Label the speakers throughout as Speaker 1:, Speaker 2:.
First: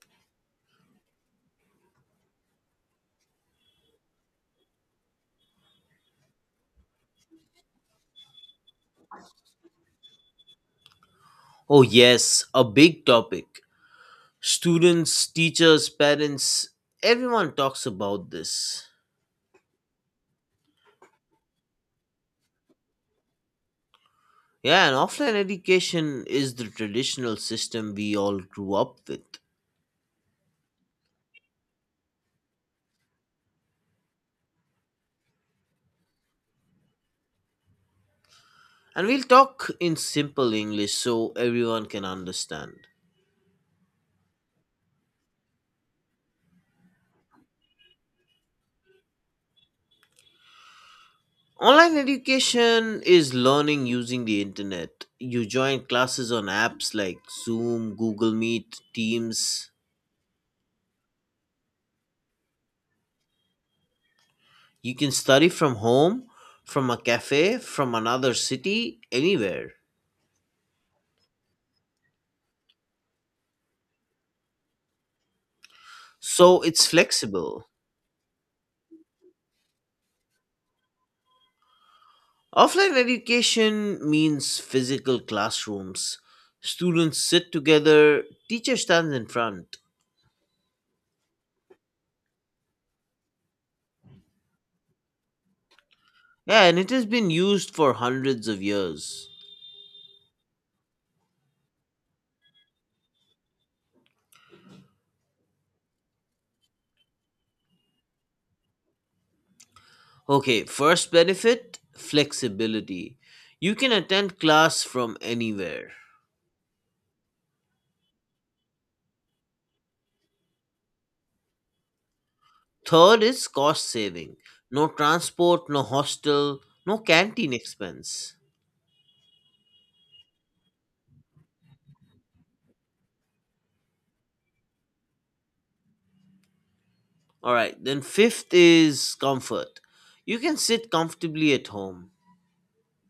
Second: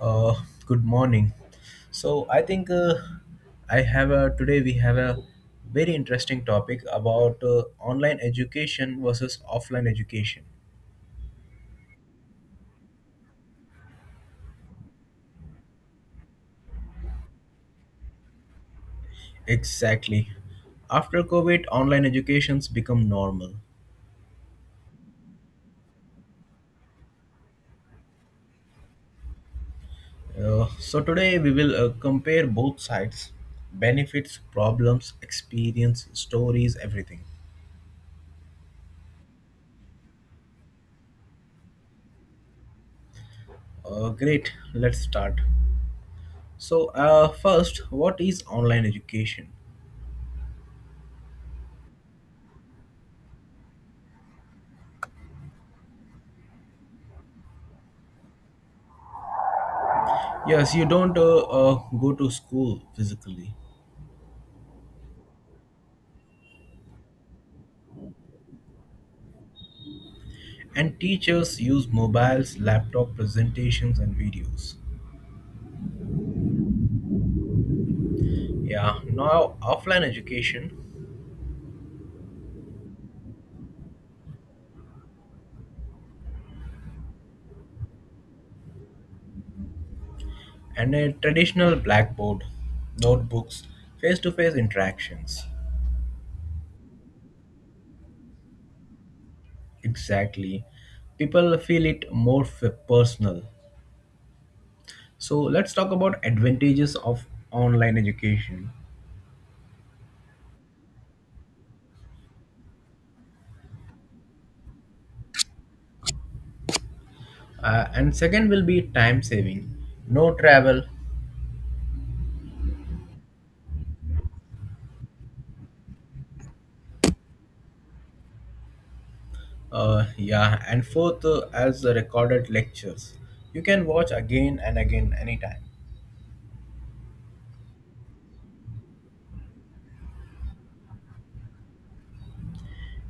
Speaker 1: Uh, Good morning. So I think I have a Today we have a very interesting topic about online education versus offline education.
Speaker 2: Oh, yes, a big topic. Students, teachers, parents, everyone talks about this.
Speaker 1: Exactly. After COVID, online educations become normal.
Speaker 2: Yeah, and offline education is the traditional system we all grew up with.
Speaker 1: So today we will compare both sides, benefits, problems, experience, stories, everything.
Speaker 2: And we'll talk in simple English so everyone can understand.
Speaker 1: Great. Let's start. First, what is online education?
Speaker 2: Online education is learning using the internet. You join classes on apps like Zoom, Google Meet, Teams.
Speaker 1: Yes, you don't go to school physically.
Speaker 2: You can study from home, from a cafe, from another city, anywhere.
Speaker 1: And teachers use mobiles, laptop presentations, and videos.
Speaker 2: So it's flexible.
Speaker 1: Yeah, now offline education
Speaker 2: Offline education means physical classrooms. Students sit together, teacher stands in front.
Speaker 1: and a traditional blackboard, notebooks, face to face interactions.
Speaker 2: Yeah, and it has been used for hundreds of years.
Speaker 1: Exactly. People feel it more personal. So let's talk about advantages of online education.
Speaker 2: Okay, first benefit flexibility. You can attend class from anywhere.
Speaker 1: And second will be time saving. No travel.
Speaker 2: Third is cost saving. No transport, no hostel, no canteen expense.
Speaker 1: Yeah, and fourth, as the recorded lectures, you can watch again and again anytime.
Speaker 2: Alright, then fifth is comfort. You can sit comfortably at home.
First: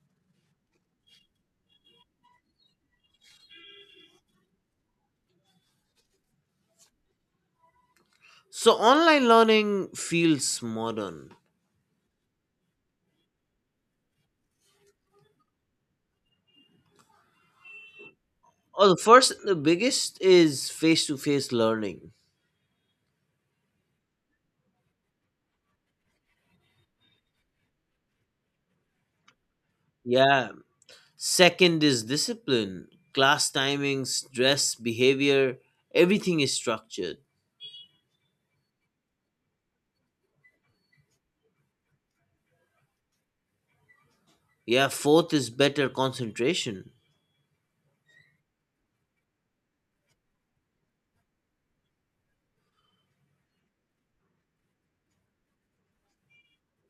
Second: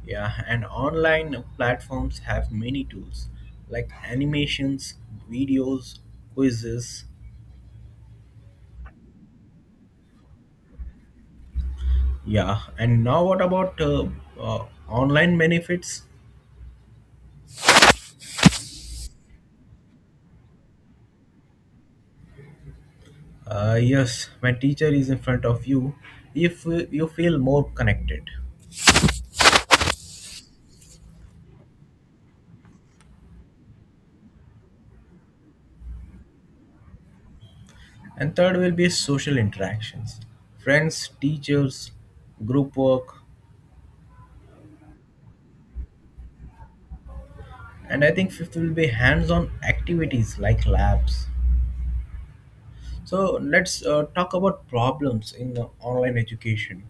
Speaker 1: Yeah, and online platforms have many tools like animations, videos, quizzes.
Speaker 2: So online learning feels modern.
Speaker 1: Yeah, and now what about online benefits?
Speaker 2: Oh, the first, and the biggest is face to face learning.
Speaker 1: Yes, when teacher is in front of you, if you feel more connected.
Speaker 2: Yeah. Second is discipline, class timings, dress, behavior, everything is structured.
Speaker 1: And third will be social interactions, friends, teachers, group work,
Speaker 2: Yeah. Fourth is better concentration.
Speaker 1: and I think fifth will be hands-on activities like labs. So let's talk about problems in online education.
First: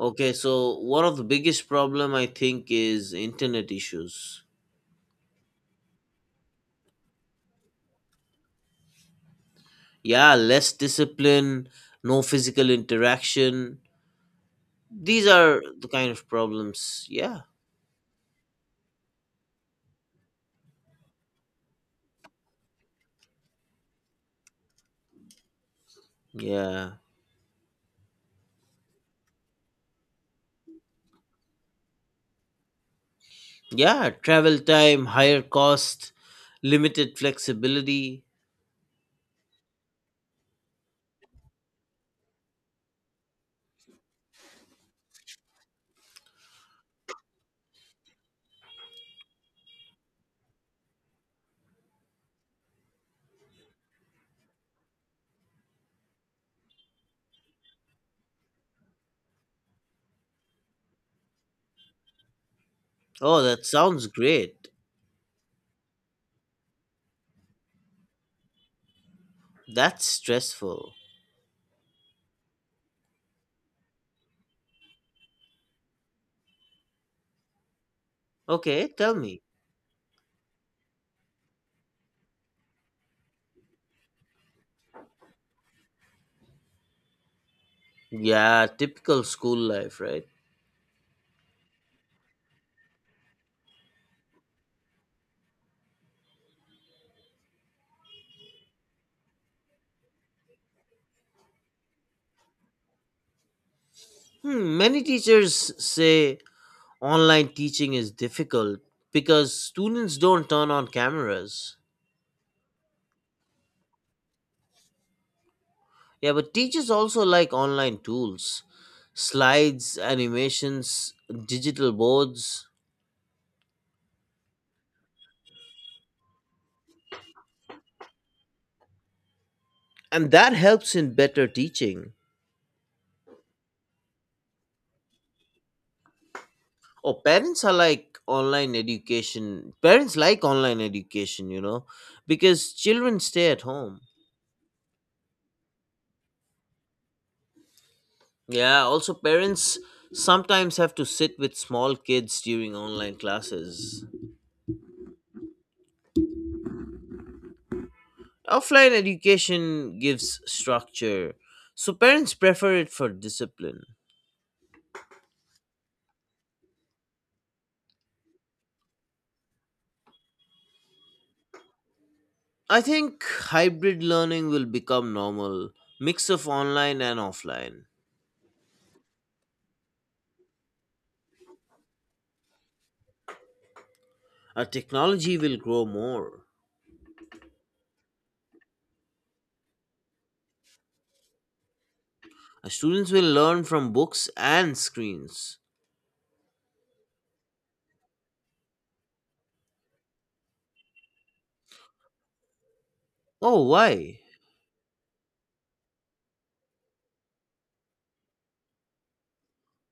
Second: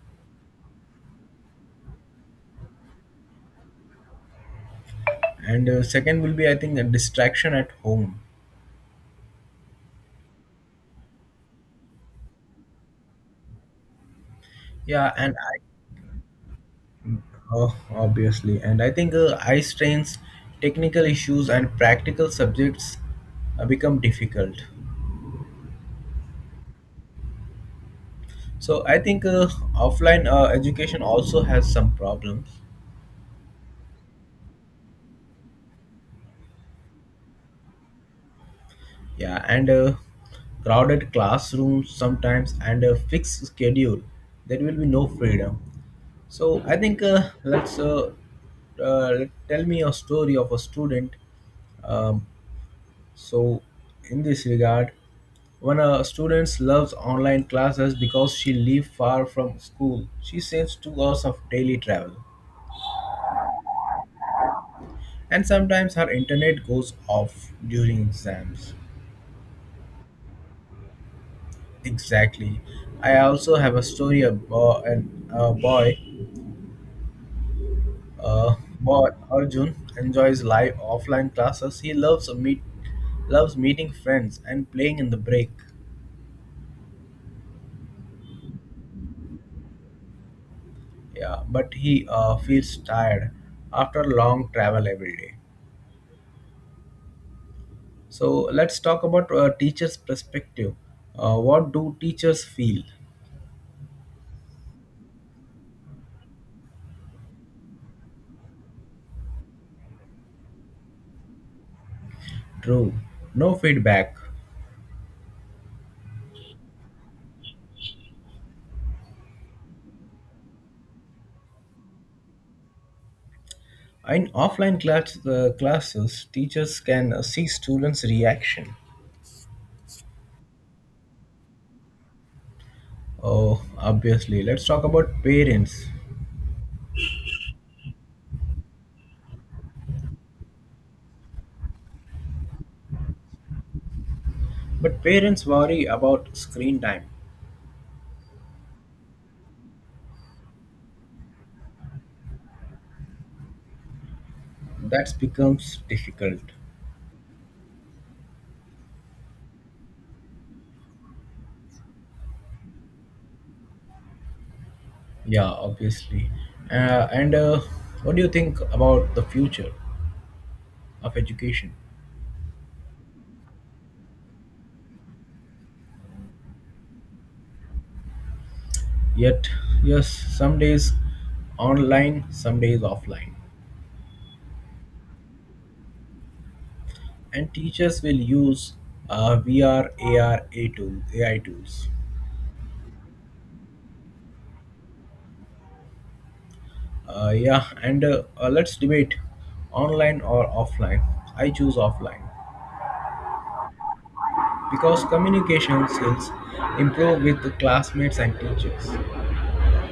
Speaker 2: Okay, so one of the biggest problem I think is internet issues.
Speaker 1: And second will be, I think, a distraction at home.
Speaker 2: Yeah, less discipline, no physical interaction.
Speaker 1: yeah
Speaker 2: These
Speaker 1: and i
Speaker 2: are the kind of problems. Yeah.
Speaker 1: oh, obviously, and I think eye strains, technical issues, and practical subjects become difficult.
Speaker 2: Yeah.
Speaker 1: So I think offline education also has some problems.
Speaker 2: Yeah, travel time, higher cost, limited flexibility.
Speaker 1: Yeah, and crowded classrooms sometimes, and a fixed schedule. There will be no freedom. So I think let's uh, tell me a story of a student. Um, so in this regard, when a student loves online classes because she lives far from school, she saves 2 hours of daily travel,
Speaker 2: Oh, that sounds great.
Speaker 1: and sometimes her internet goes off during exams.
Speaker 2: That's stressful.
Speaker 1: Exactly. I also have a story about an a boy, uh,
Speaker 2: Okay,
Speaker 1: boy
Speaker 2: tell me.
Speaker 1: Arjun enjoys live offline classes. He loves meeting friends and playing in the break.
Speaker 2: Yeah, typical school life, right?
Speaker 1: Yeah, but he feels tired after long travel every day. So let's talk about teachers' perspective. What do teachers feel?
Speaker 2: Hmm, many teachers say online teaching is difficult because students don't turn on cameras.
Speaker 1: True. No feedback.
Speaker 2: Yeah, but teachers also like online tools, slides, animations, digital boards,
Speaker 1: In offline classes, teachers can see students' reaction.
Speaker 2: and that helps in better teaching.
Speaker 1: Oh, obviously. Let's talk about parents.
Speaker 2: Oh, parents are like online education. Parents like online education, because children stay at home.
Speaker 1: But parents worry about screen time.
Speaker 2: Yeah, also parents sometimes have to sit with small kids during online classes.
Speaker 1: That becomes difficult.
Speaker 2: Offline education gives structure, so parents prefer it for discipline.
Speaker 1: Yeah, obviously. And What do you think about the future of education?
Speaker 2: I think hybrid learning will become normal, mix of online and offline.
Speaker 1: Yet, yes, some days online, some days offline.
Speaker 2: Our technology will grow more.
Speaker 1: And teachers will use VR, AR, A R, AI tools.
Speaker 2: Our students will learn from books and screens.
Speaker 1: Yeah, and Let's debate online or offline. I choose offline,
Speaker 2: Oh, why?
Speaker 1: because communication skills improve with the classmates and teachers. True,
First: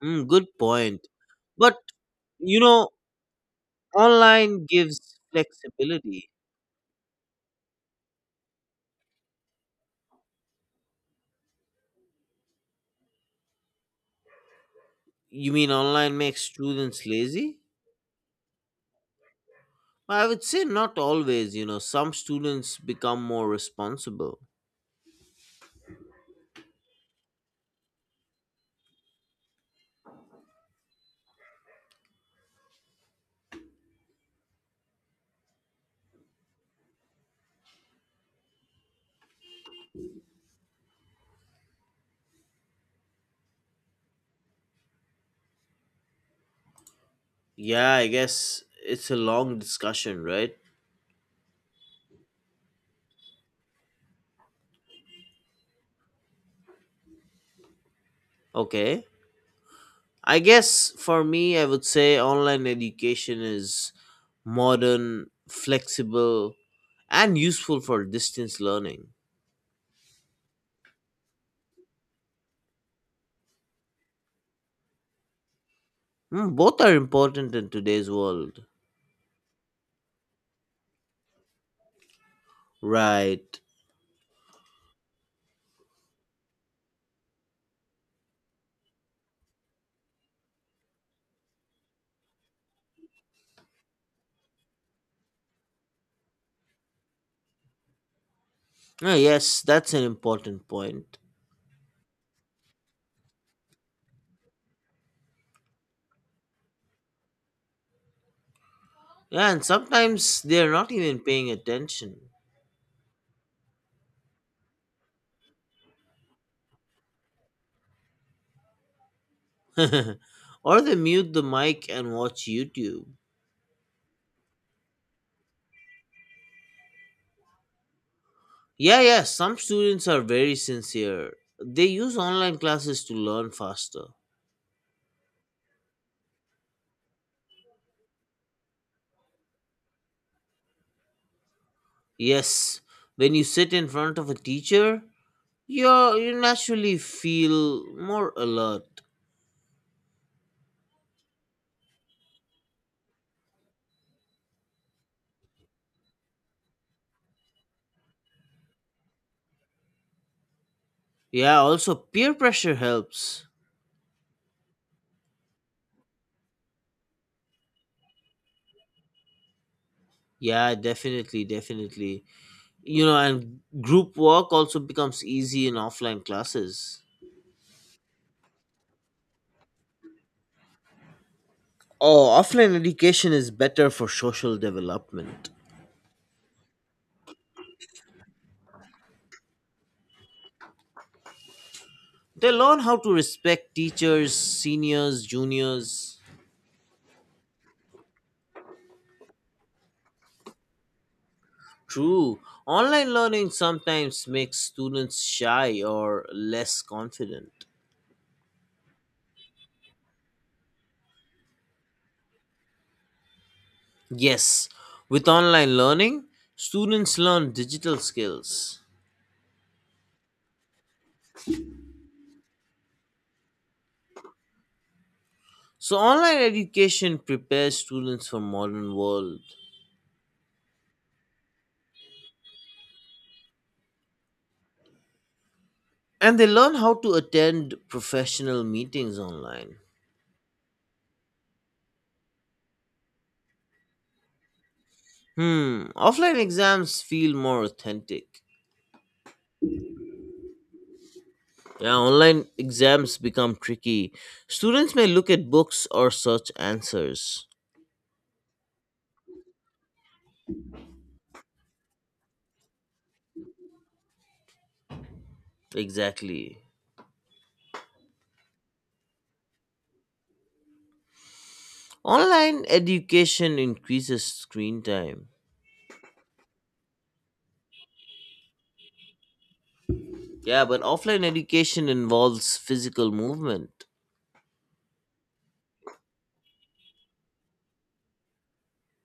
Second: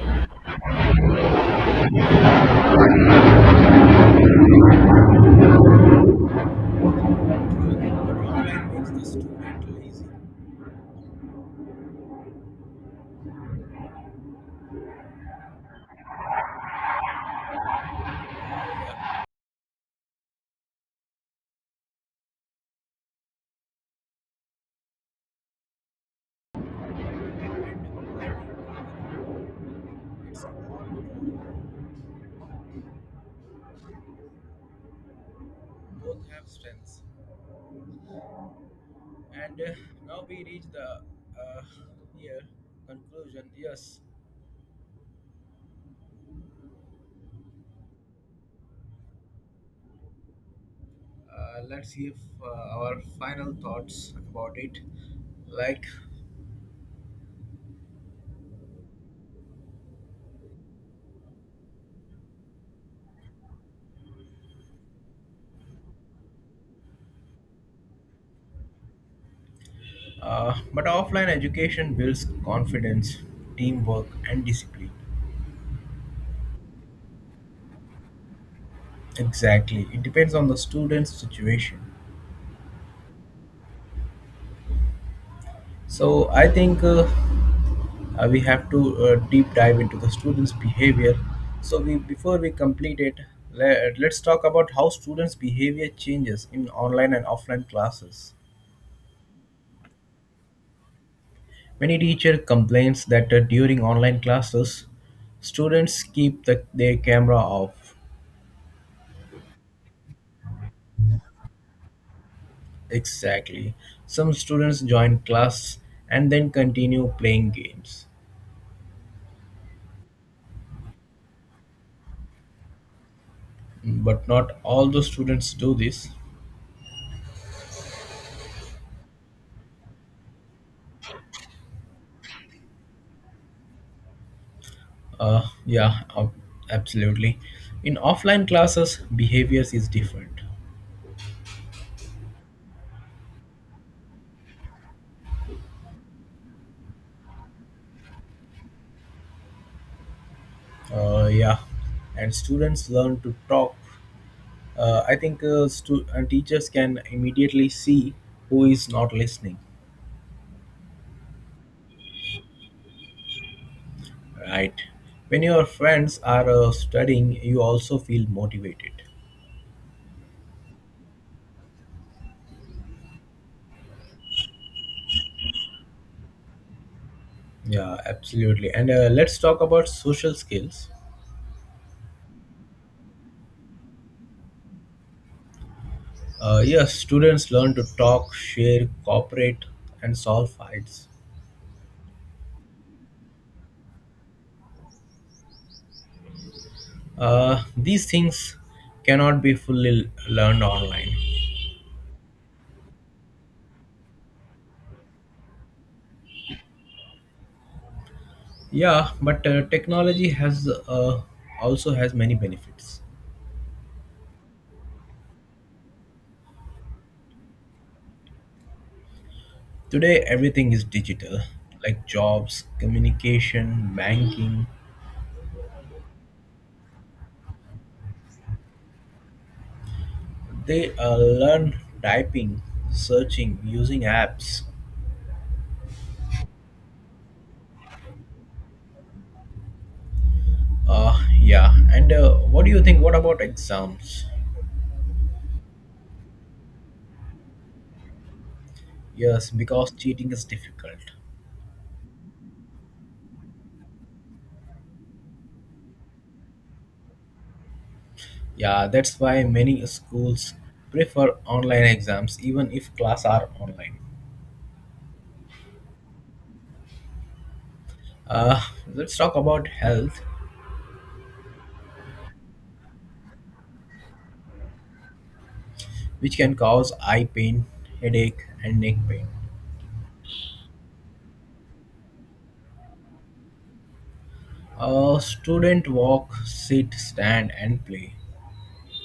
Speaker 2: Mm, good point. But you know, online gives flexibility.
Speaker 1: but online makes the student lazy.
Speaker 2: You mean online makes students lazy? I would say not always, some students become more responsible.
Speaker 1: Both have strengths. And Now we reach the uh, here conclusion. Yes,
Speaker 2: Yeah, I guess it's a long discussion, right?
Speaker 1: let's see if our final thoughts about it. Like,
Speaker 2: Okay. I guess for me, I would say online education is modern, flexible, and useful for distance learning.
Speaker 1: but offline education builds confidence, teamwork, and discipline.
Speaker 2: Hmm, both are important in today's world.
Speaker 1: Exactly, it depends on the student's situation.
Speaker 2: Right.
Speaker 1: So I think. We have to deep dive into the students behavior, so we before we complete it, let's talk about how students behavior changes in online and offline classes.
Speaker 2: Oh, yes, that's an important point.
Speaker 1: Many teacher complains that during online classes students keep their camera off.
Speaker 2: Yeah, and sometimes they're not even paying attention.
Speaker 1: Exactly, some students join class and then continue playing games,
Speaker 2: Or they mute the mic and watch YouTube.
Speaker 1: but not all the students do this.
Speaker 2: Yeah, yeah, some students are very sincere. They use online classes to learn faster.
Speaker 1: Uh, yeah, ab- absolutely. In offline classes, behaviors is different.
Speaker 2: Yes, when you sit in front of a teacher, you naturally feel more alert.
Speaker 1: Yeah, and students learn to talk. Teachers can immediately see who is not listening.
Speaker 2: Yeah, also peer pressure helps.
Speaker 1: Right. When your friends are studying, you also feel motivated.
Speaker 2: Yeah, definitely, definitely. And group work also becomes easy in offline classes.
Speaker 1: Yeah, absolutely. And let's talk about social skills.
Speaker 2: Oh, offline education is better for social development.
Speaker 1: Yes, students learn to talk, share, cooperate, and solve fights.
Speaker 2: They learn how to respect teachers, seniors, juniors.
Speaker 1: These things cannot be fully learned online.
Speaker 2: True, online learning sometimes makes students shy or less confident.
Speaker 1: Yeah, but technology has also has many benefits.
Speaker 2: Yes, with online learning, students learn digital skills.
Speaker 1: Today, everything is digital, like jobs, communication, banking.
Speaker 2: So online education prepares students for modern world.
Speaker 1: They learn typing, searching, using apps.
Speaker 2: And they learn how to attend professional meetings online.
Speaker 1: Yeah, and what do you think? What about exams?
Speaker 2: Hmm, offline exams feel more authentic.
Speaker 1: Yes, because cheating is difficult.
Speaker 2: Yeah, online exams become tricky. Students may look at books or search answers.
Speaker 1: Yeah, that's why many schools prefer online exams even if class are online.
Speaker 2: Exactly.
Speaker 1: Uh, let's talk about health,
Speaker 2: Online education increases screen time.
Speaker 1: which can cause eye pain, headache, and neck pain.
Speaker 2: Yeah, but offline education involves physical movement.
Speaker 1: Student walk, sit, stand, and play.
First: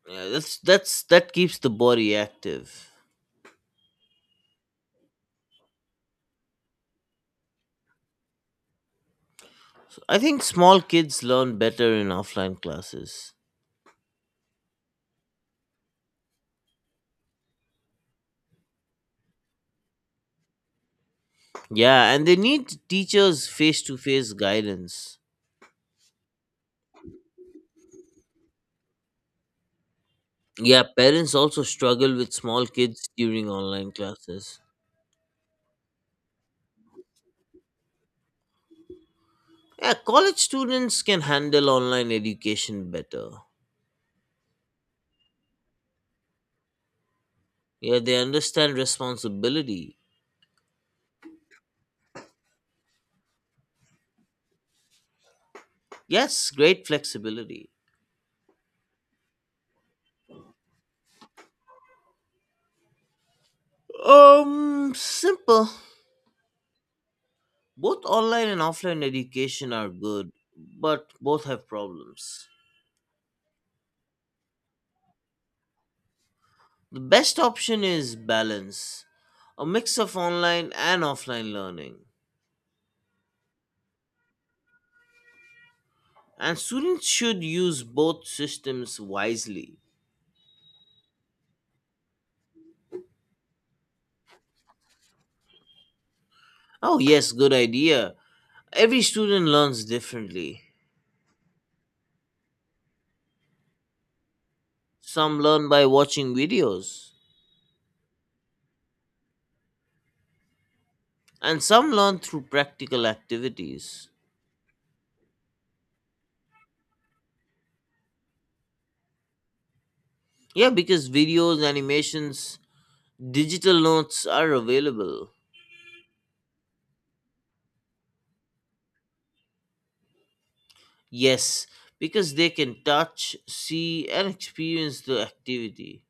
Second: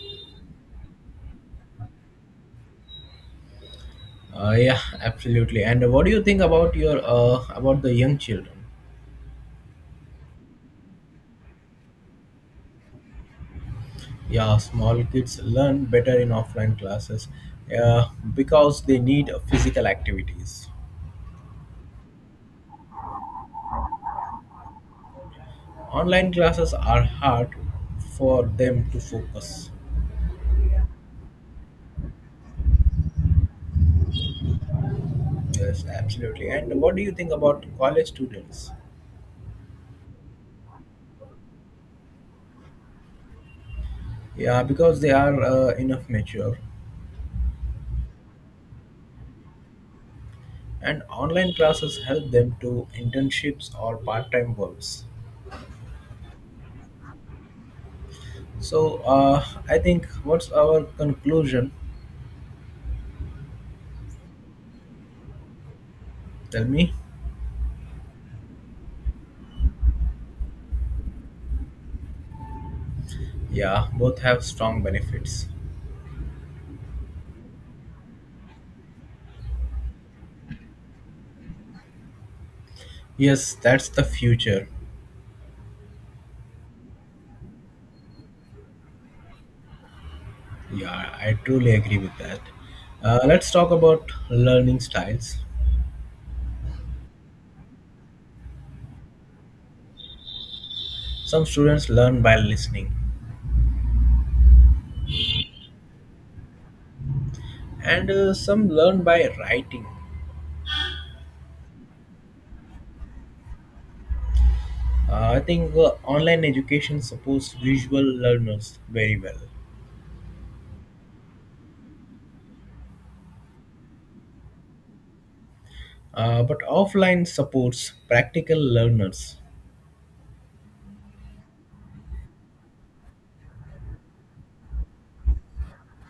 Speaker 2: Yeah, that's that keeps the body active.
Speaker 1: Yeah, absolutely. And what do you think about your about the young children?
Speaker 2: I think small kids learn better in offline classes.
Speaker 1: Yeah, small kids learn better in offline classes uh, because they need physical activities.
Speaker 2: Yeah, and they need teachers face to face guidance.
Speaker 1: Online classes are hard for them to focus.
Speaker 2: Yeah, parents also struggle with small kids during online classes.
Speaker 1: Yes, absolutely. And what do you think about college students?
Speaker 2: Yeah, college students can handle online education better.
Speaker 1: Yeah, because they are enough mature,
Speaker 2: Yeah, they understand responsibility.
Speaker 1: and online classes help them to internships or part-time works.
Speaker 2: Yes, great flexibility.
Speaker 1: So I think, what's our conclusion?
Speaker 2: Simple.
Speaker 1: Tell me.
Speaker 2: Both online and offline education are good, but both have problems.
Speaker 1: Yeah, both have strong benefits.
Speaker 2: The best option is balance, a mix of online and offline learning.
Speaker 1: Yes, that's the future.
Speaker 2: And students should use both systems wisely.
Speaker 1: Yeah, I truly agree with that. Let's talk about learning styles.
Speaker 2: Oh, yes, good idea. Every student learns differently.
Speaker 1: Some students learn by listening,
Speaker 2: Some learn by watching videos,
Speaker 1: and some learn by writing.
Speaker 2: and some learn through practical activities.
Speaker 1: I think online education supports visual learners very well.
Speaker 2: Yeah, because videos, animations, digital notes are available.
Speaker 1: But offline supports practical learners.
Speaker 2: Yes, because they can touch, see, and experience the activity.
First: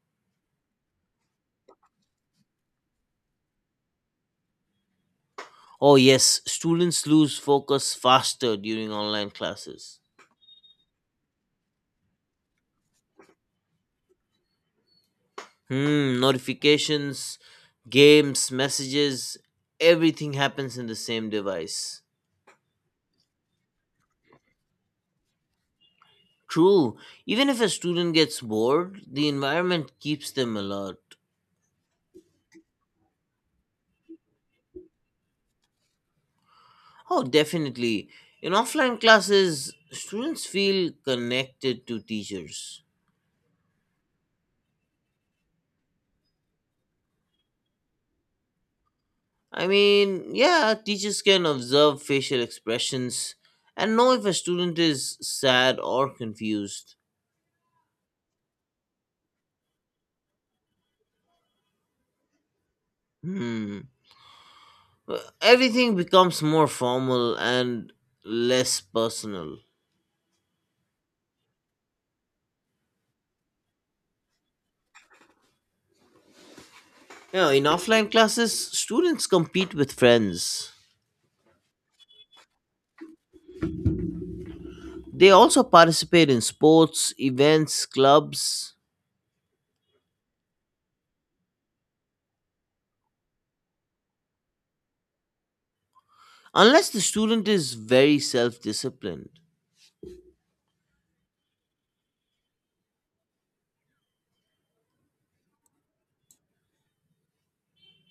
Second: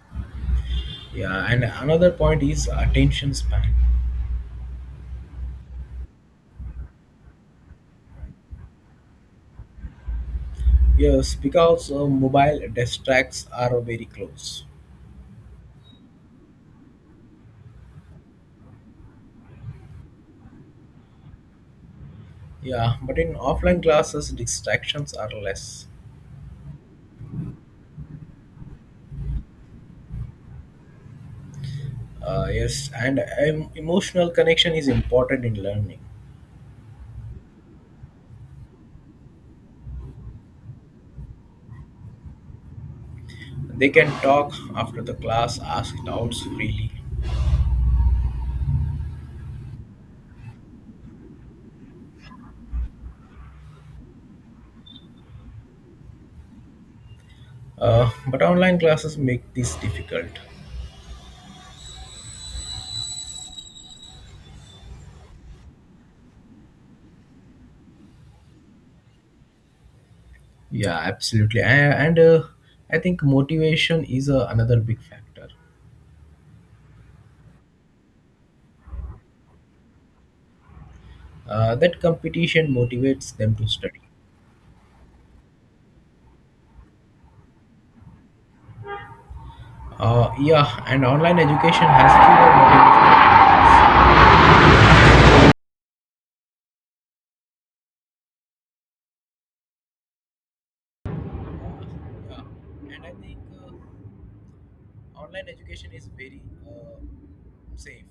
Speaker 1: Yeah, and another point is attention span.
Speaker 2: Oh, yes, students lose focus faster during online classes.
Speaker 1: Yes, because mobile distracts are very close.
Speaker 2: Hmm, notifications, games, messages, everything happens in the same device.
Speaker 1: Yeah, but in offline classes distractions are less.
Speaker 2: True, even if a student gets bored, the environment keeps them alert.
Speaker 1: Yes, and emotional connection is important in learning.
Speaker 2: Oh, definitely. In offline classes, students feel connected to teachers.
Speaker 1: They can talk after the class, ask doubts freely.
Speaker 2: I mean, yeah, teachers can observe facial expressions and know if a student is sad or confused.
Speaker 1: But online classes make this difficult.
Speaker 2: Hmm. Everything becomes more formal and less personal.
Speaker 1: Yeah, absolutely. And I think motivation is another big factor.
Speaker 2: In offline classes, students compete with friends.
Speaker 1: That competition motivates them to study.
Speaker 2: They also participate in sports, events, clubs,
Speaker 1: Yeah, and online education has fewer motivation.
Speaker 2: unless the student is very self disciplined.
Speaker 1: Yeah, and I think online education is very safe,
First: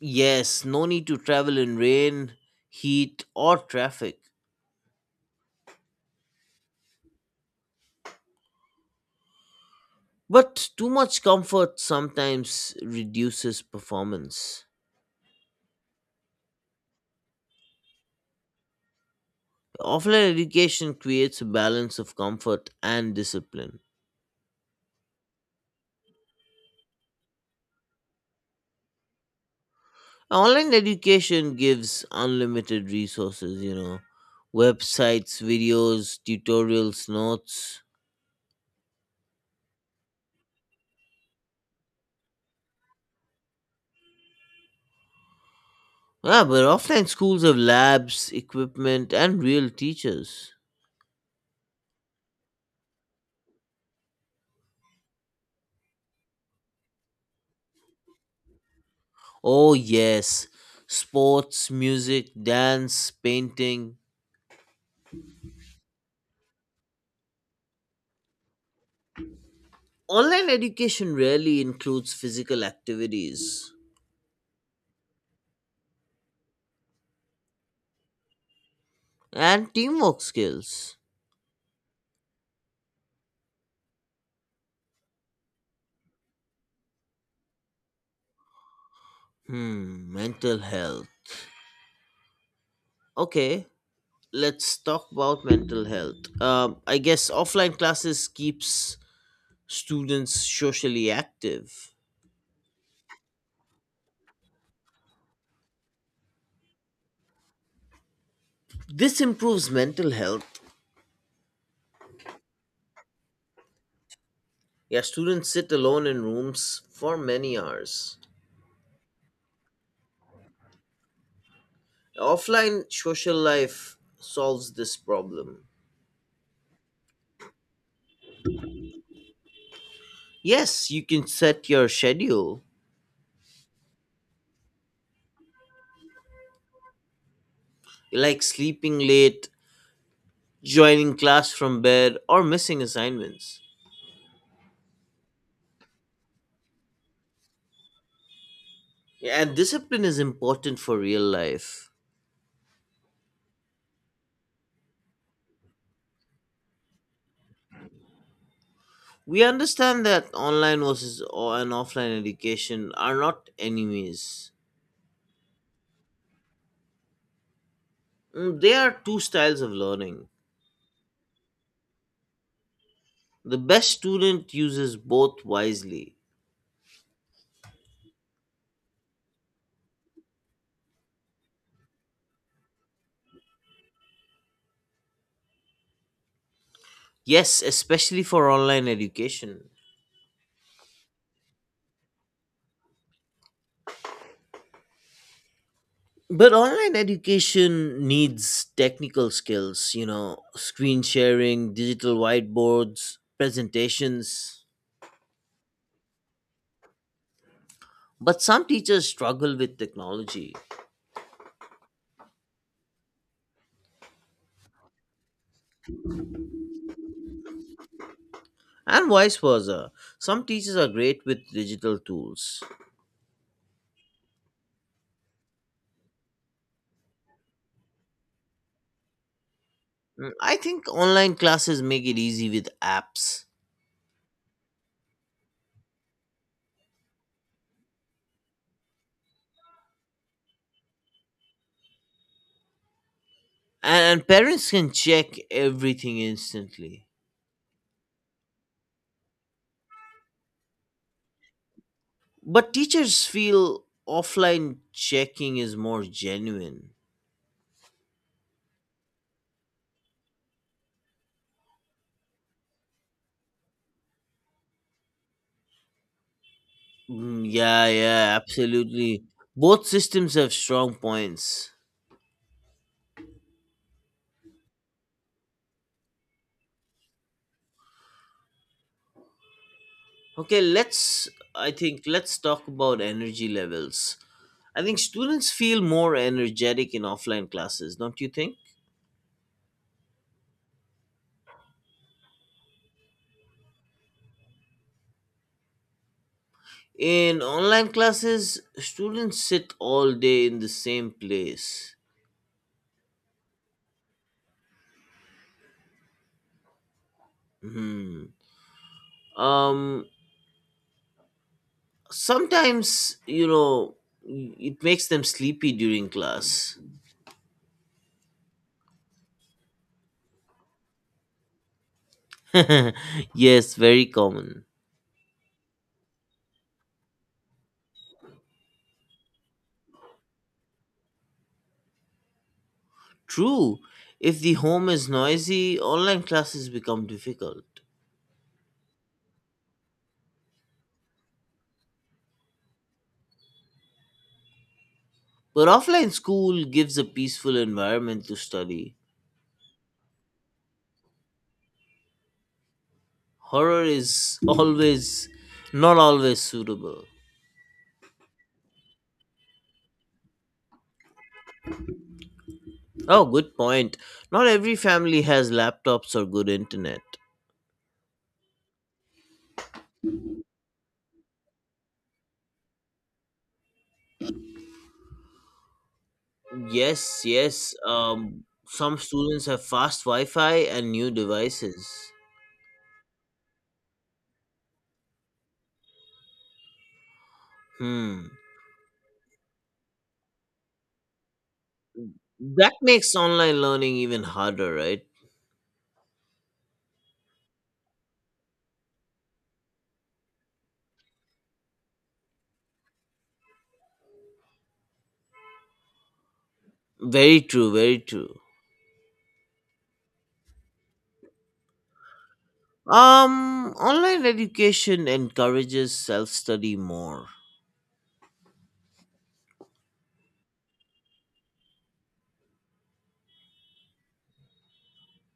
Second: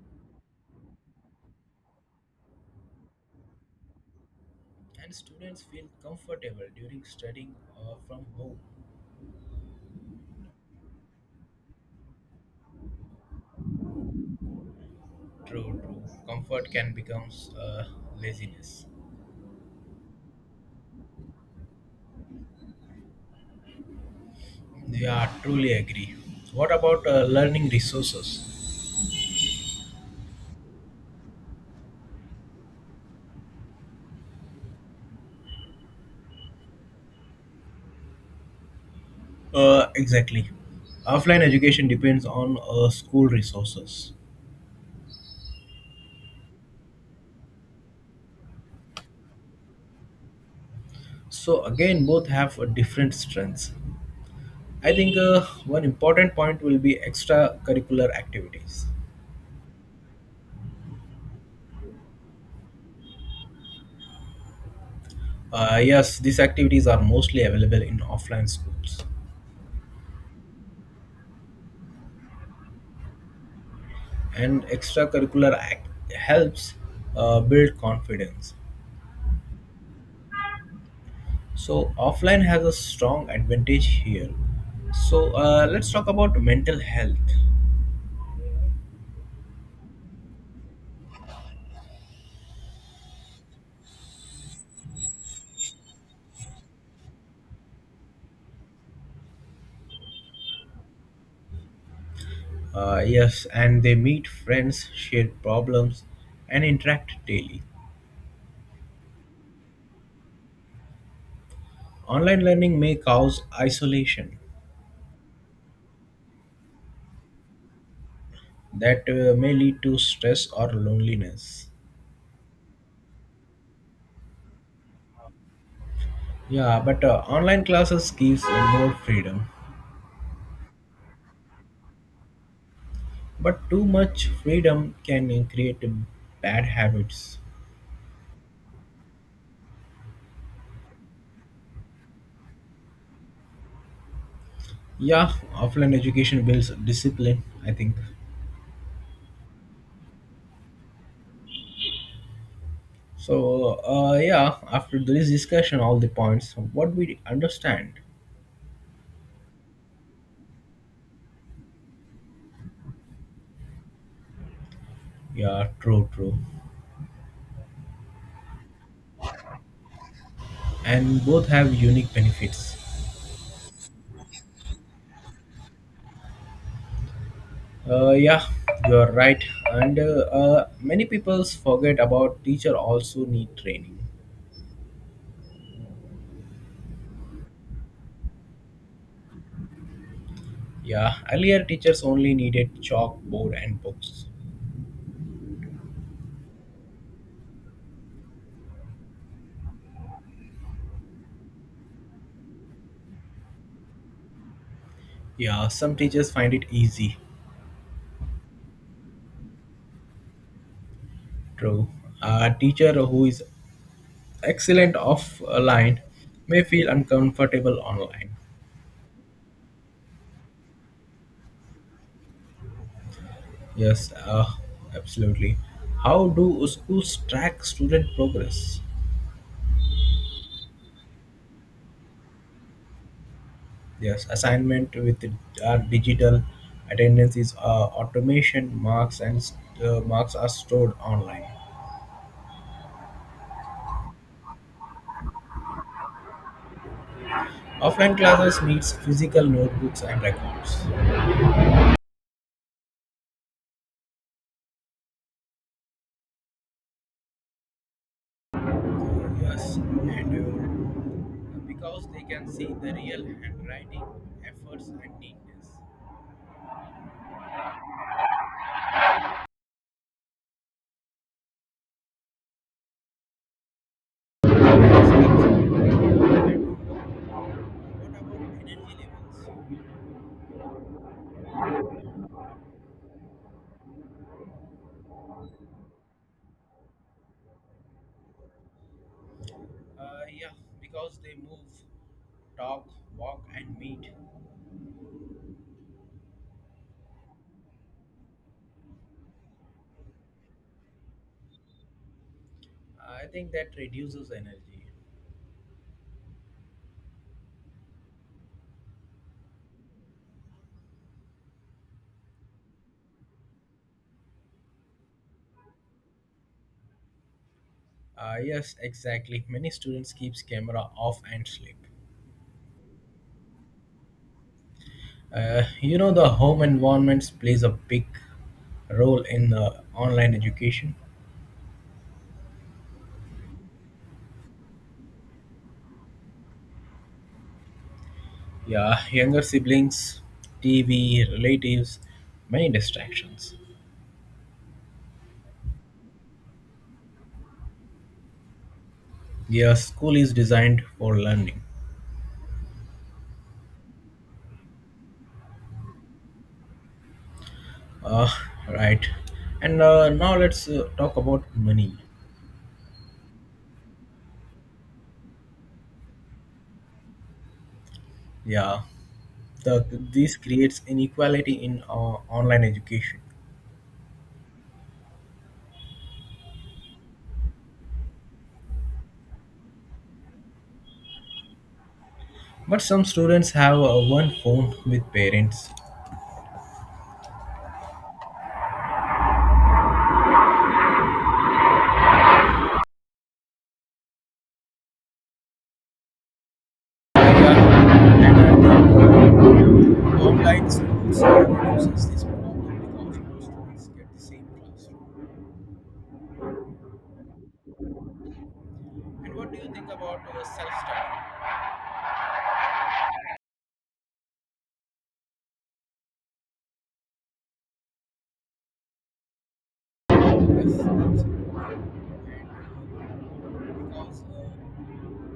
Speaker 2: Yes, no need to travel in rain, heat, or traffic.
Speaker 1: and students feel comfortable during studying from home.
Speaker 2: But too much comfort sometimes reduces performance.
Speaker 1: True, true. Comfort can become uh, laziness.
Speaker 2: Offline education creates a balance of comfort and discipline.
Speaker 1: Yeah, truly agree. What about learning resources?
Speaker 2: Online education gives unlimited resources, websites, videos, tutorials, notes.
Speaker 1: Exactly. Offline education depends on school resources.
Speaker 2: Yeah, but offline schools have labs, equipment, and real teachers.
Speaker 1: So again, both have different strengths. I think one important point will be extracurricular activities.
Speaker 2: Oh, yes, sports, music, dance, painting.
Speaker 1: Yes, these activities are mostly available in offline schools,
Speaker 2: Online education rarely includes physical activities
Speaker 1: and extracurricular act helps build confidence.
Speaker 2: and teamwork skills.
Speaker 1: So offline has a strong advantage here. So let's talk about mental health.
Speaker 2: Hmm, mental health. Okay, let's talk about mental health. I guess offline classes keeps students socially active.
Speaker 1: Yes, and they meet friends, share problems, and interact daily.
Speaker 2: This improves mental health.
Speaker 1: Online learning may cause isolation
Speaker 2: Yeah, students sit alone in rooms for many hours.
Speaker 1: that may lead to stress or loneliness.
Speaker 2: Offline social life solves this problem.
Speaker 1: Yeah, but online classes gives more freedom.
Speaker 2: Yes, you can set your schedule,
Speaker 1: But too much freedom can create bad habits.
Speaker 2: like sleeping late, joining class from bed, or missing assignments.
Speaker 1: Yeah, offline education builds discipline, I think.
Speaker 2: Yeah, and discipline is important for real life.
Speaker 1: So, yeah, after this discussion, all the points, what we understand.
Speaker 2: We understand that online versus and offline education are not enemies.
Speaker 1: Yeah, true, true.
Speaker 2: Mm, they are two styles of learning.
Speaker 1: And both have unique benefits.
Speaker 2: The best student uses both wisely.
Speaker 1: Yeah, you're right. And many people forget about teacher also need training.
Speaker 2: Yes, especially for online education.
Speaker 1: Yeah, earlier teachers only needed chalkboard and books.
Speaker 2: But online education needs technical skills, screen sharing, digital whiteboards, presentations.
Speaker 1: Yeah, some teachers find it easy.
Speaker 2: But some teachers struggle with technology,
Speaker 1: True. A teacher who is excellent offline may feel uncomfortable online.
Speaker 2: and vice versa. Some teachers are great with digital tools.
Speaker 1: Yes, absolutely. How do schools track student progress?
Speaker 2: Mm, I think online classes make it easy with apps,
Speaker 1: Yes, assignment with our digital attendance is automation marks and marks are stored online.
Speaker 2: and parents can check everything instantly.
Speaker 1: Offline classes needs physical notebooks and records.
Speaker 2: But teachers feel offline checking is more genuine.
Speaker 1: Yes, and because they can see the real handwriting, efforts and neatness.
Speaker 2: Mm, yeah, yeah, absolutely. Both systems have strong points.
Speaker 1: Yes, absolutely. And what about energy levels?
Speaker 2: Okay, I think, let's talk about energy levels. I think students feel more energetic in offline classes, don't you think?
Speaker 1: Yeah, because they move, talk, walk, and meet.
Speaker 2: In online classes, students sit all day in the same place.
Speaker 1: I think that reduces energy.
Speaker 2: Hmm. Um, Sometimes, it makes them sleepy during class.
Speaker 1: Yes, exactly. Many students keeps camera off and sleep.
Speaker 2: Yes, very common.
Speaker 1: You know the home environments plays a big role in the online education.
Speaker 2: True. If the home is noisy, online classes become difficult.
Speaker 1: Yeah, younger siblings, TV, relatives, many distractions.
Speaker 2: But offline school gives a peaceful environment to study.
Speaker 1: Yeah, school is designed for learning.
Speaker 2: Horror is always not always suitable.
Speaker 1: Uh, right. And now let's talk about money.
Speaker 2: Oh, good point. Not every family has laptops or good internet.
Speaker 1: Yeah, the, this creates inequality in online education.
Speaker 2: Yes, yes. Some students have fast Wi Fi and new devices.
Speaker 1: But some students have one phone with parents.
Speaker 2: Hmm. That makes online learning even harder, right?
Speaker 1: Yeah, and I think online schools reduces this problem because more students get the same classroom.
Speaker 2: Very true, very true.
Speaker 1: And what do you think about self-study?
Speaker 2: Online education encourages self study more.
Speaker 1: Yes, absolutely. And uh, because uh,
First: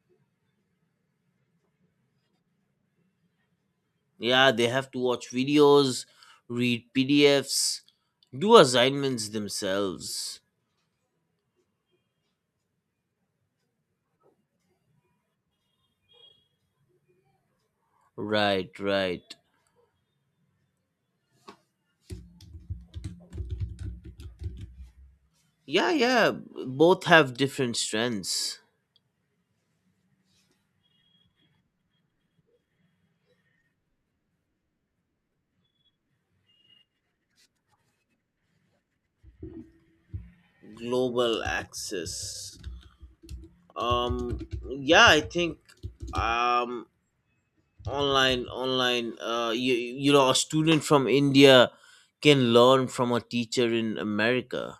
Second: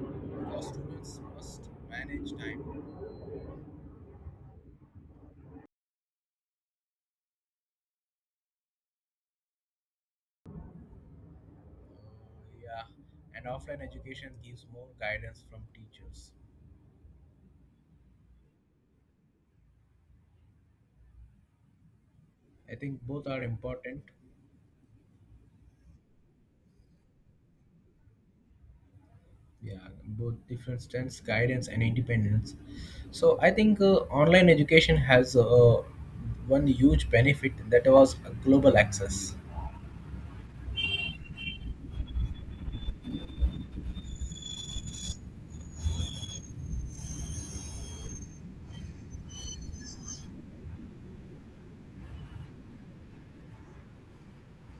Speaker 1: because students must manage time.
Speaker 2: Yeah, they have to watch videos, read PDFs, do assignments themselves.
Speaker 1: Yeah, and offline education gives more guidance from teachers.
Speaker 2: Right, right.
Speaker 1: I think both are important.
Speaker 2: Yeah, yeah. Both have different strengths.
Speaker 1: Yeah, both different strengths, guidance and independence. So I think online education has one huge benefit that was global access,
Speaker 2: Global access. Yeah, I think um, online. You know, a student from India can learn from a teacher in America.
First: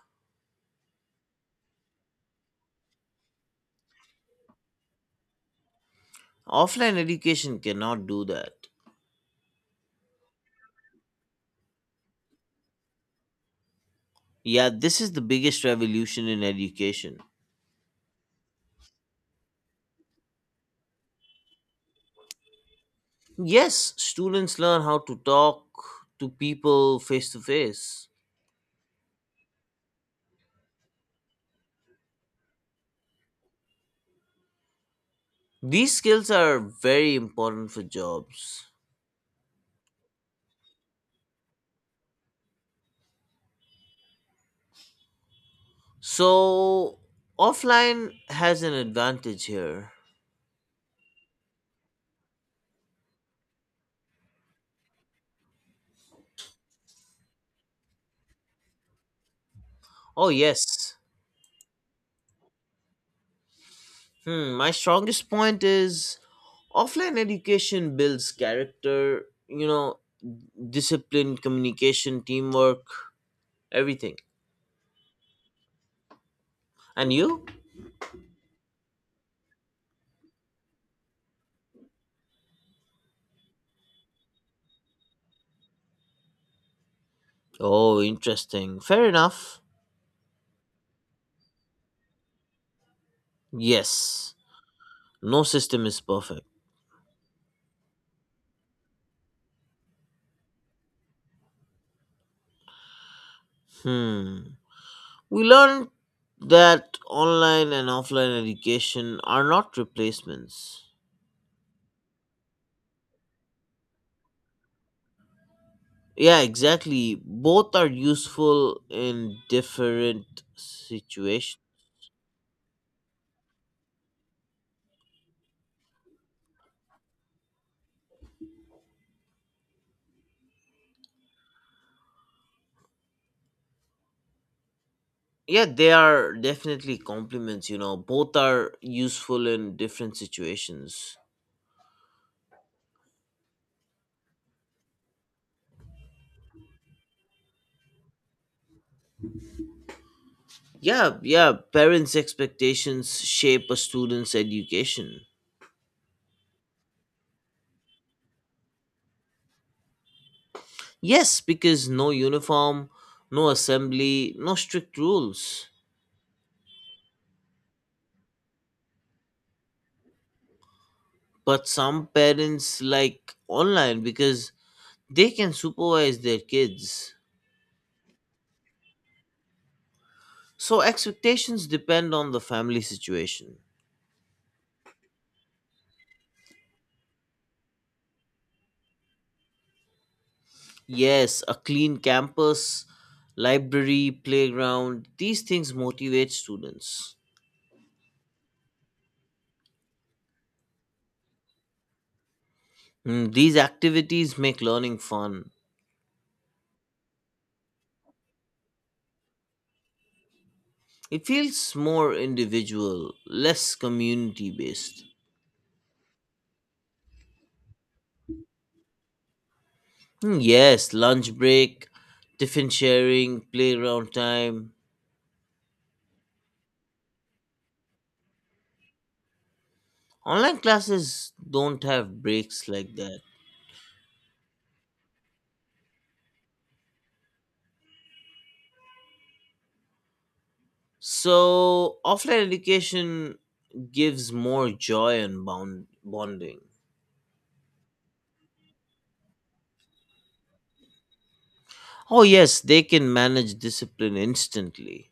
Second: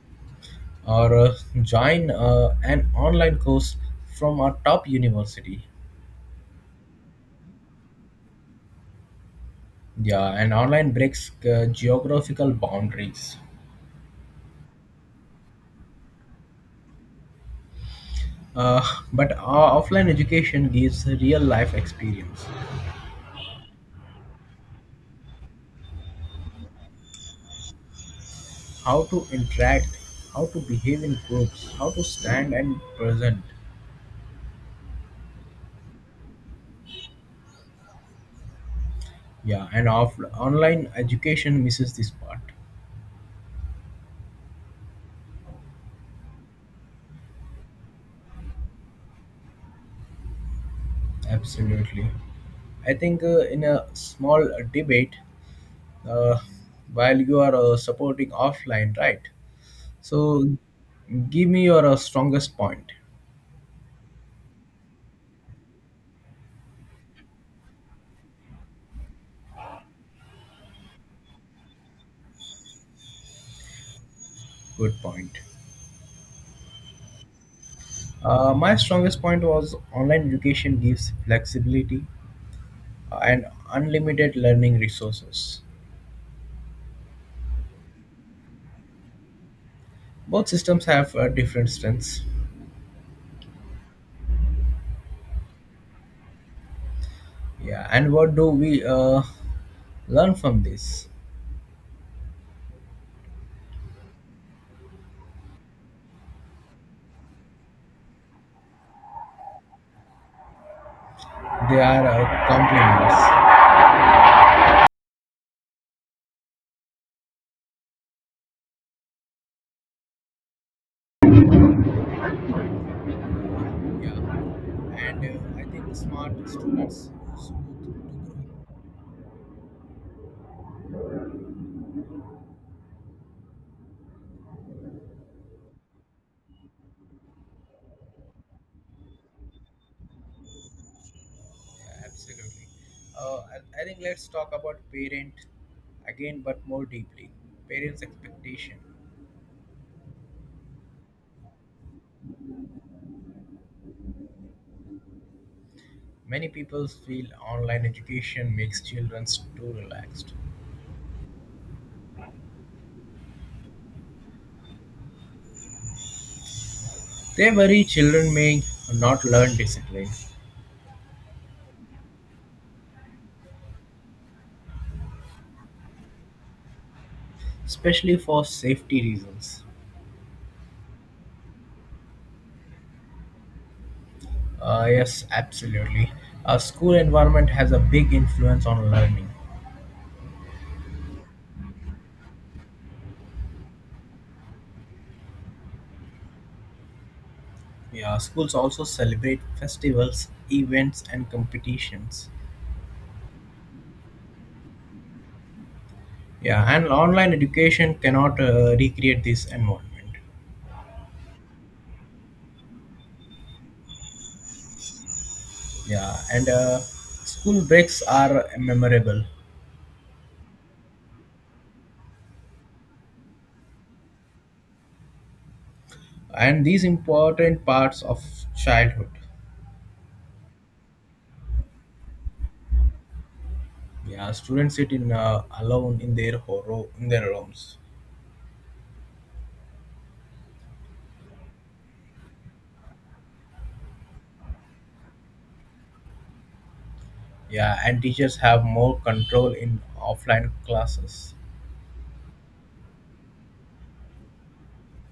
Speaker 1: or join an online course from a top university.
Speaker 2: Offline education cannot do that.
Speaker 1: Yeah, and online breaks geographical boundaries.
Speaker 2: Yeah, this is the biggest revolution in education.
Speaker 1: uh, but our offline education gives a real life experience,
Speaker 2: Yes, students learn how to talk to people face to face.
Speaker 1: how to interact, how to behave in groups, how to stand and present.
Speaker 2: These skills are very important for jobs.
Speaker 1: Yeah, and off online education misses this part.
Speaker 2: So offline has an advantage here.
Speaker 1: Absolutely. I think in a small debate, uh, while you are supporting offline, right?
Speaker 2: Oh
Speaker 1: So
Speaker 2: yes.
Speaker 1: give me your strongest point.
Speaker 2: Hmm, my strongest point is offline education builds character, discipline, communication, teamwork, everything.
Speaker 1: Good point.
Speaker 2: And you?
Speaker 1: My strongest point was online education gives flexibility and unlimited learning resources.
Speaker 2: Oh, interesting. Fair enough.
Speaker 1: Both systems have different strengths.
Speaker 2: Yes. No system is perfect.
Speaker 1: Yeah, and what do we learn from this?
Speaker 2: Hmm. We learned that online and offline education are not replacements.
Speaker 1: They are complements.
Speaker 2: Yeah, exactly. Both are useful in different situations.
Speaker 1: Yeah, and I think smart students smooth.
Speaker 2: Yeah, they are definitely complements, Both are useful in different situations.
Speaker 1: Yeah, absolutely. Uh, I, I think let's talk about parent again, but more deeply. Parents' expectation.
Speaker 2: Yeah, yeah, parents' expectations shape a student's education.
Speaker 1: Many people feel online education makes children too relaxed.
Speaker 2: Yes, because no uniform, no assembly, no strict rules.
Speaker 1: They worry children may not learn discipline,
Speaker 2: But some parents like online because they can supervise their kids.
Speaker 1: especially for safety reasons.
Speaker 2: So expectations depend on the family situation.
Speaker 1: Yes, absolutely. A school environment has a big influence on learning.
Speaker 2: Yes, a clean campus, library, playground, these things motivate students.
Speaker 1: Yeah, schools also celebrate festivals, events, and competitions.
Speaker 2: Mm, these activities make learning fun.
Speaker 1: Yeah, and online education cannot recreate this environment.
Speaker 2: It feels more individual, less community based.
Speaker 1: Yeah, and school breaks are memorable,
Speaker 2: Hmm, yes, lunch break, tiffin sharing, playground time.
Speaker 1: and these important parts of childhood.
Speaker 2: Online classes don't have breaks like that.
Speaker 1: Yeah, students sit in alone in their in their rooms.
Speaker 2: So offline education gives more joy and bonding.
Speaker 1: Yeah, and teachers have more control in offline classes.
Speaker 2: Oh yes, they can manage discipline instantly.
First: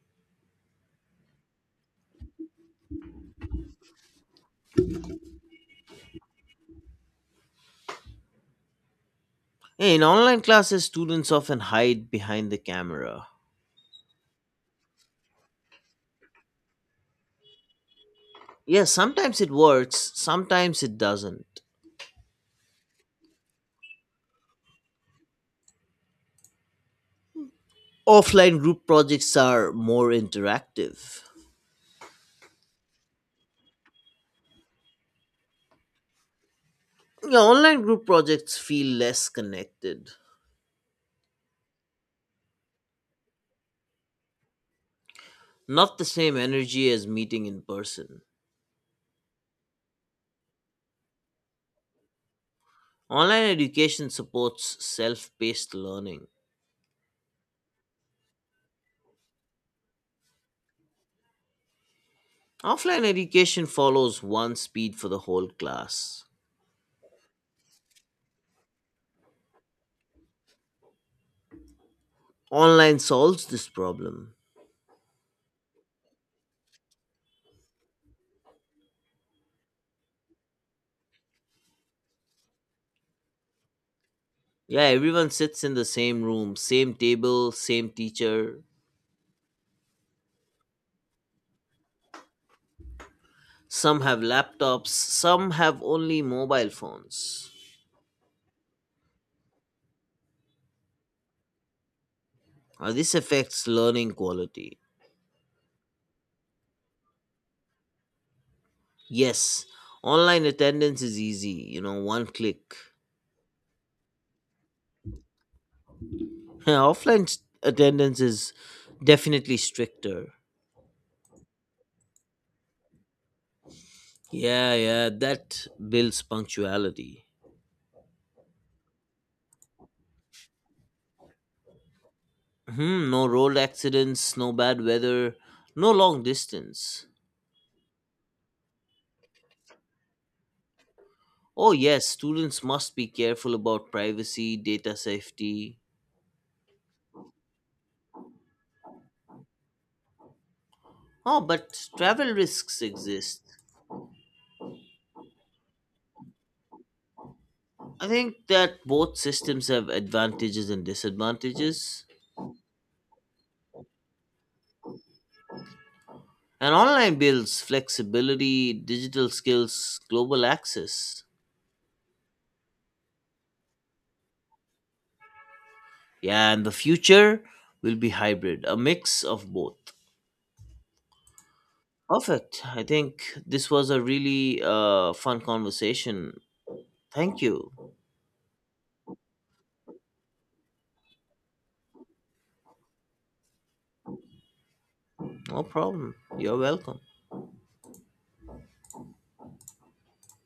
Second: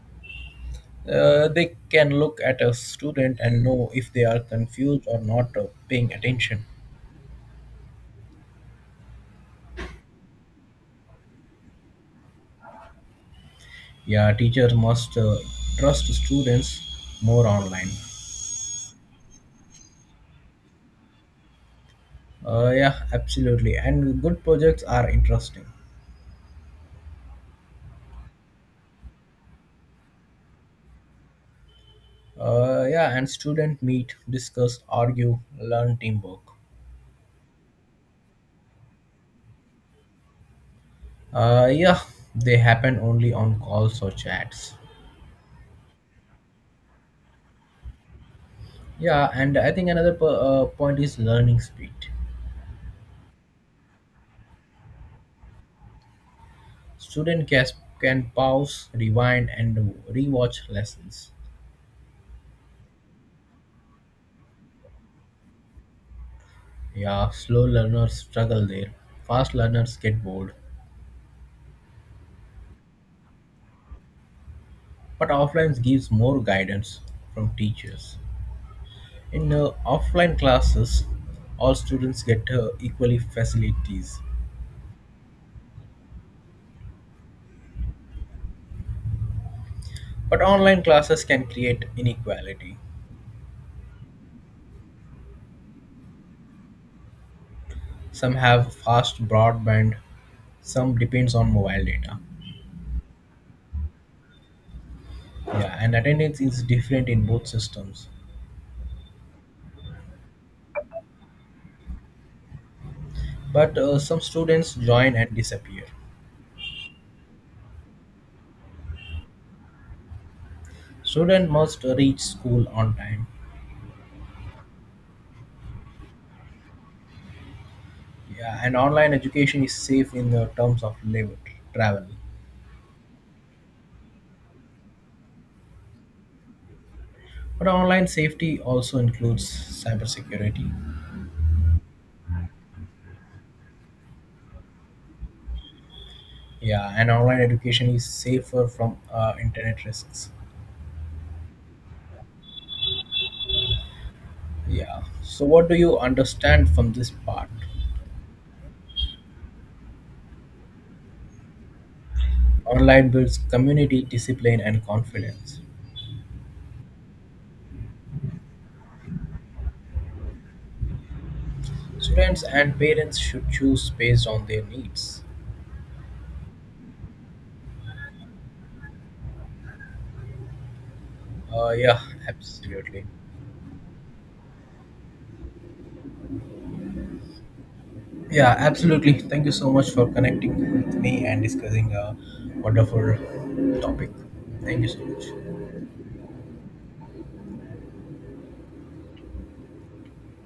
Speaker 1: They can look at a student and know if they are confused or not paying attention.
Speaker 2: In online classes, students often hide behind the camera.
Speaker 1: Yeah, teachers must trust students more online.
Speaker 2: Yes, sometimes it works, sometimes it doesn't.
Speaker 1: Yeah, absolutely, and good projects are interesting.
Speaker 2: Offline group projects are more interactive.
Speaker 1: Yeah, and student meet, discuss, argue, learn teamwork.
Speaker 2: Yeah, online group projects feel less connected,
Speaker 1: Yeah, they happen only on calls or chats.
Speaker 2: not the same energy as meeting in person.
Speaker 1: Yeah, and I think another point is learning speed.
Speaker 2: Online education supports self paced learning.
Speaker 1: Student can pause, rewind and rewatch lessons.
Speaker 2: Offline education follows one speed for the whole class.
Speaker 1: Yeah, slow learners struggle there, fast learners get bored.
Speaker 2: Online solves this problem.
Speaker 1: But offline gives more guidance from teachers. In offline classes, all students get equally facilities.
Speaker 2: Yeah, everyone sits in the same room, same table, same teacher.
Speaker 1: But online classes can create inequality.
Speaker 2: Some have laptops, some have only mobile phones.
Speaker 1: Some have fast broadband, some depends on mobile data.
Speaker 2: Now, this affects learning quality.
Speaker 1: Yeah, and attendance is different in both systems.
Speaker 2: Yes, online attendance is easy, one click.
Speaker 1: But some students join and disappear.
Speaker 2: Offline attendance is definitely stricter.
Speaker 1: Student must reach school on time.
Speaker 2: Yeah, yeah, that builds punctuality.
Speaker 1: Yeah, and online education is safe in the terms of labor, travel.
Speaker 2: Hmm, no road accidents, no bad weather, no long distance.
Speaker 1: But online safety also includes cybersecurity.
Speaker 2: Oh, yes, students must be careful about privacy, data safety.
Speaker 1: Yeah, and online education is safer from internet risks.
Speaker 2: Oh, but travel risks exist.
Speaker 1: Yeah. So, what do you understand from this part?
Speaker 2: I think that both systems have advantages and disadvantages.
Speaker 1: Online builds community, discipline, and confidence.
Speaker 2: And online builds flexibility, digital skills, global access.
Speaker 1: Students and parents should choose based on their needs.
Speaker 2: Yeah, and the future will be hybrid, a mix of both.
Speaker 1: Yeah,
Speaker 2: Perfect. I
Speaker 1: absolutely.
Speaker 2: think this was a really fun conversation. Thank you.
Speaker 1: Yeah, absolutely. Thank you so much for connecting with me and discussing a wonderful topic. Thank you so much.
Speaker 2: No problem. You're welcome.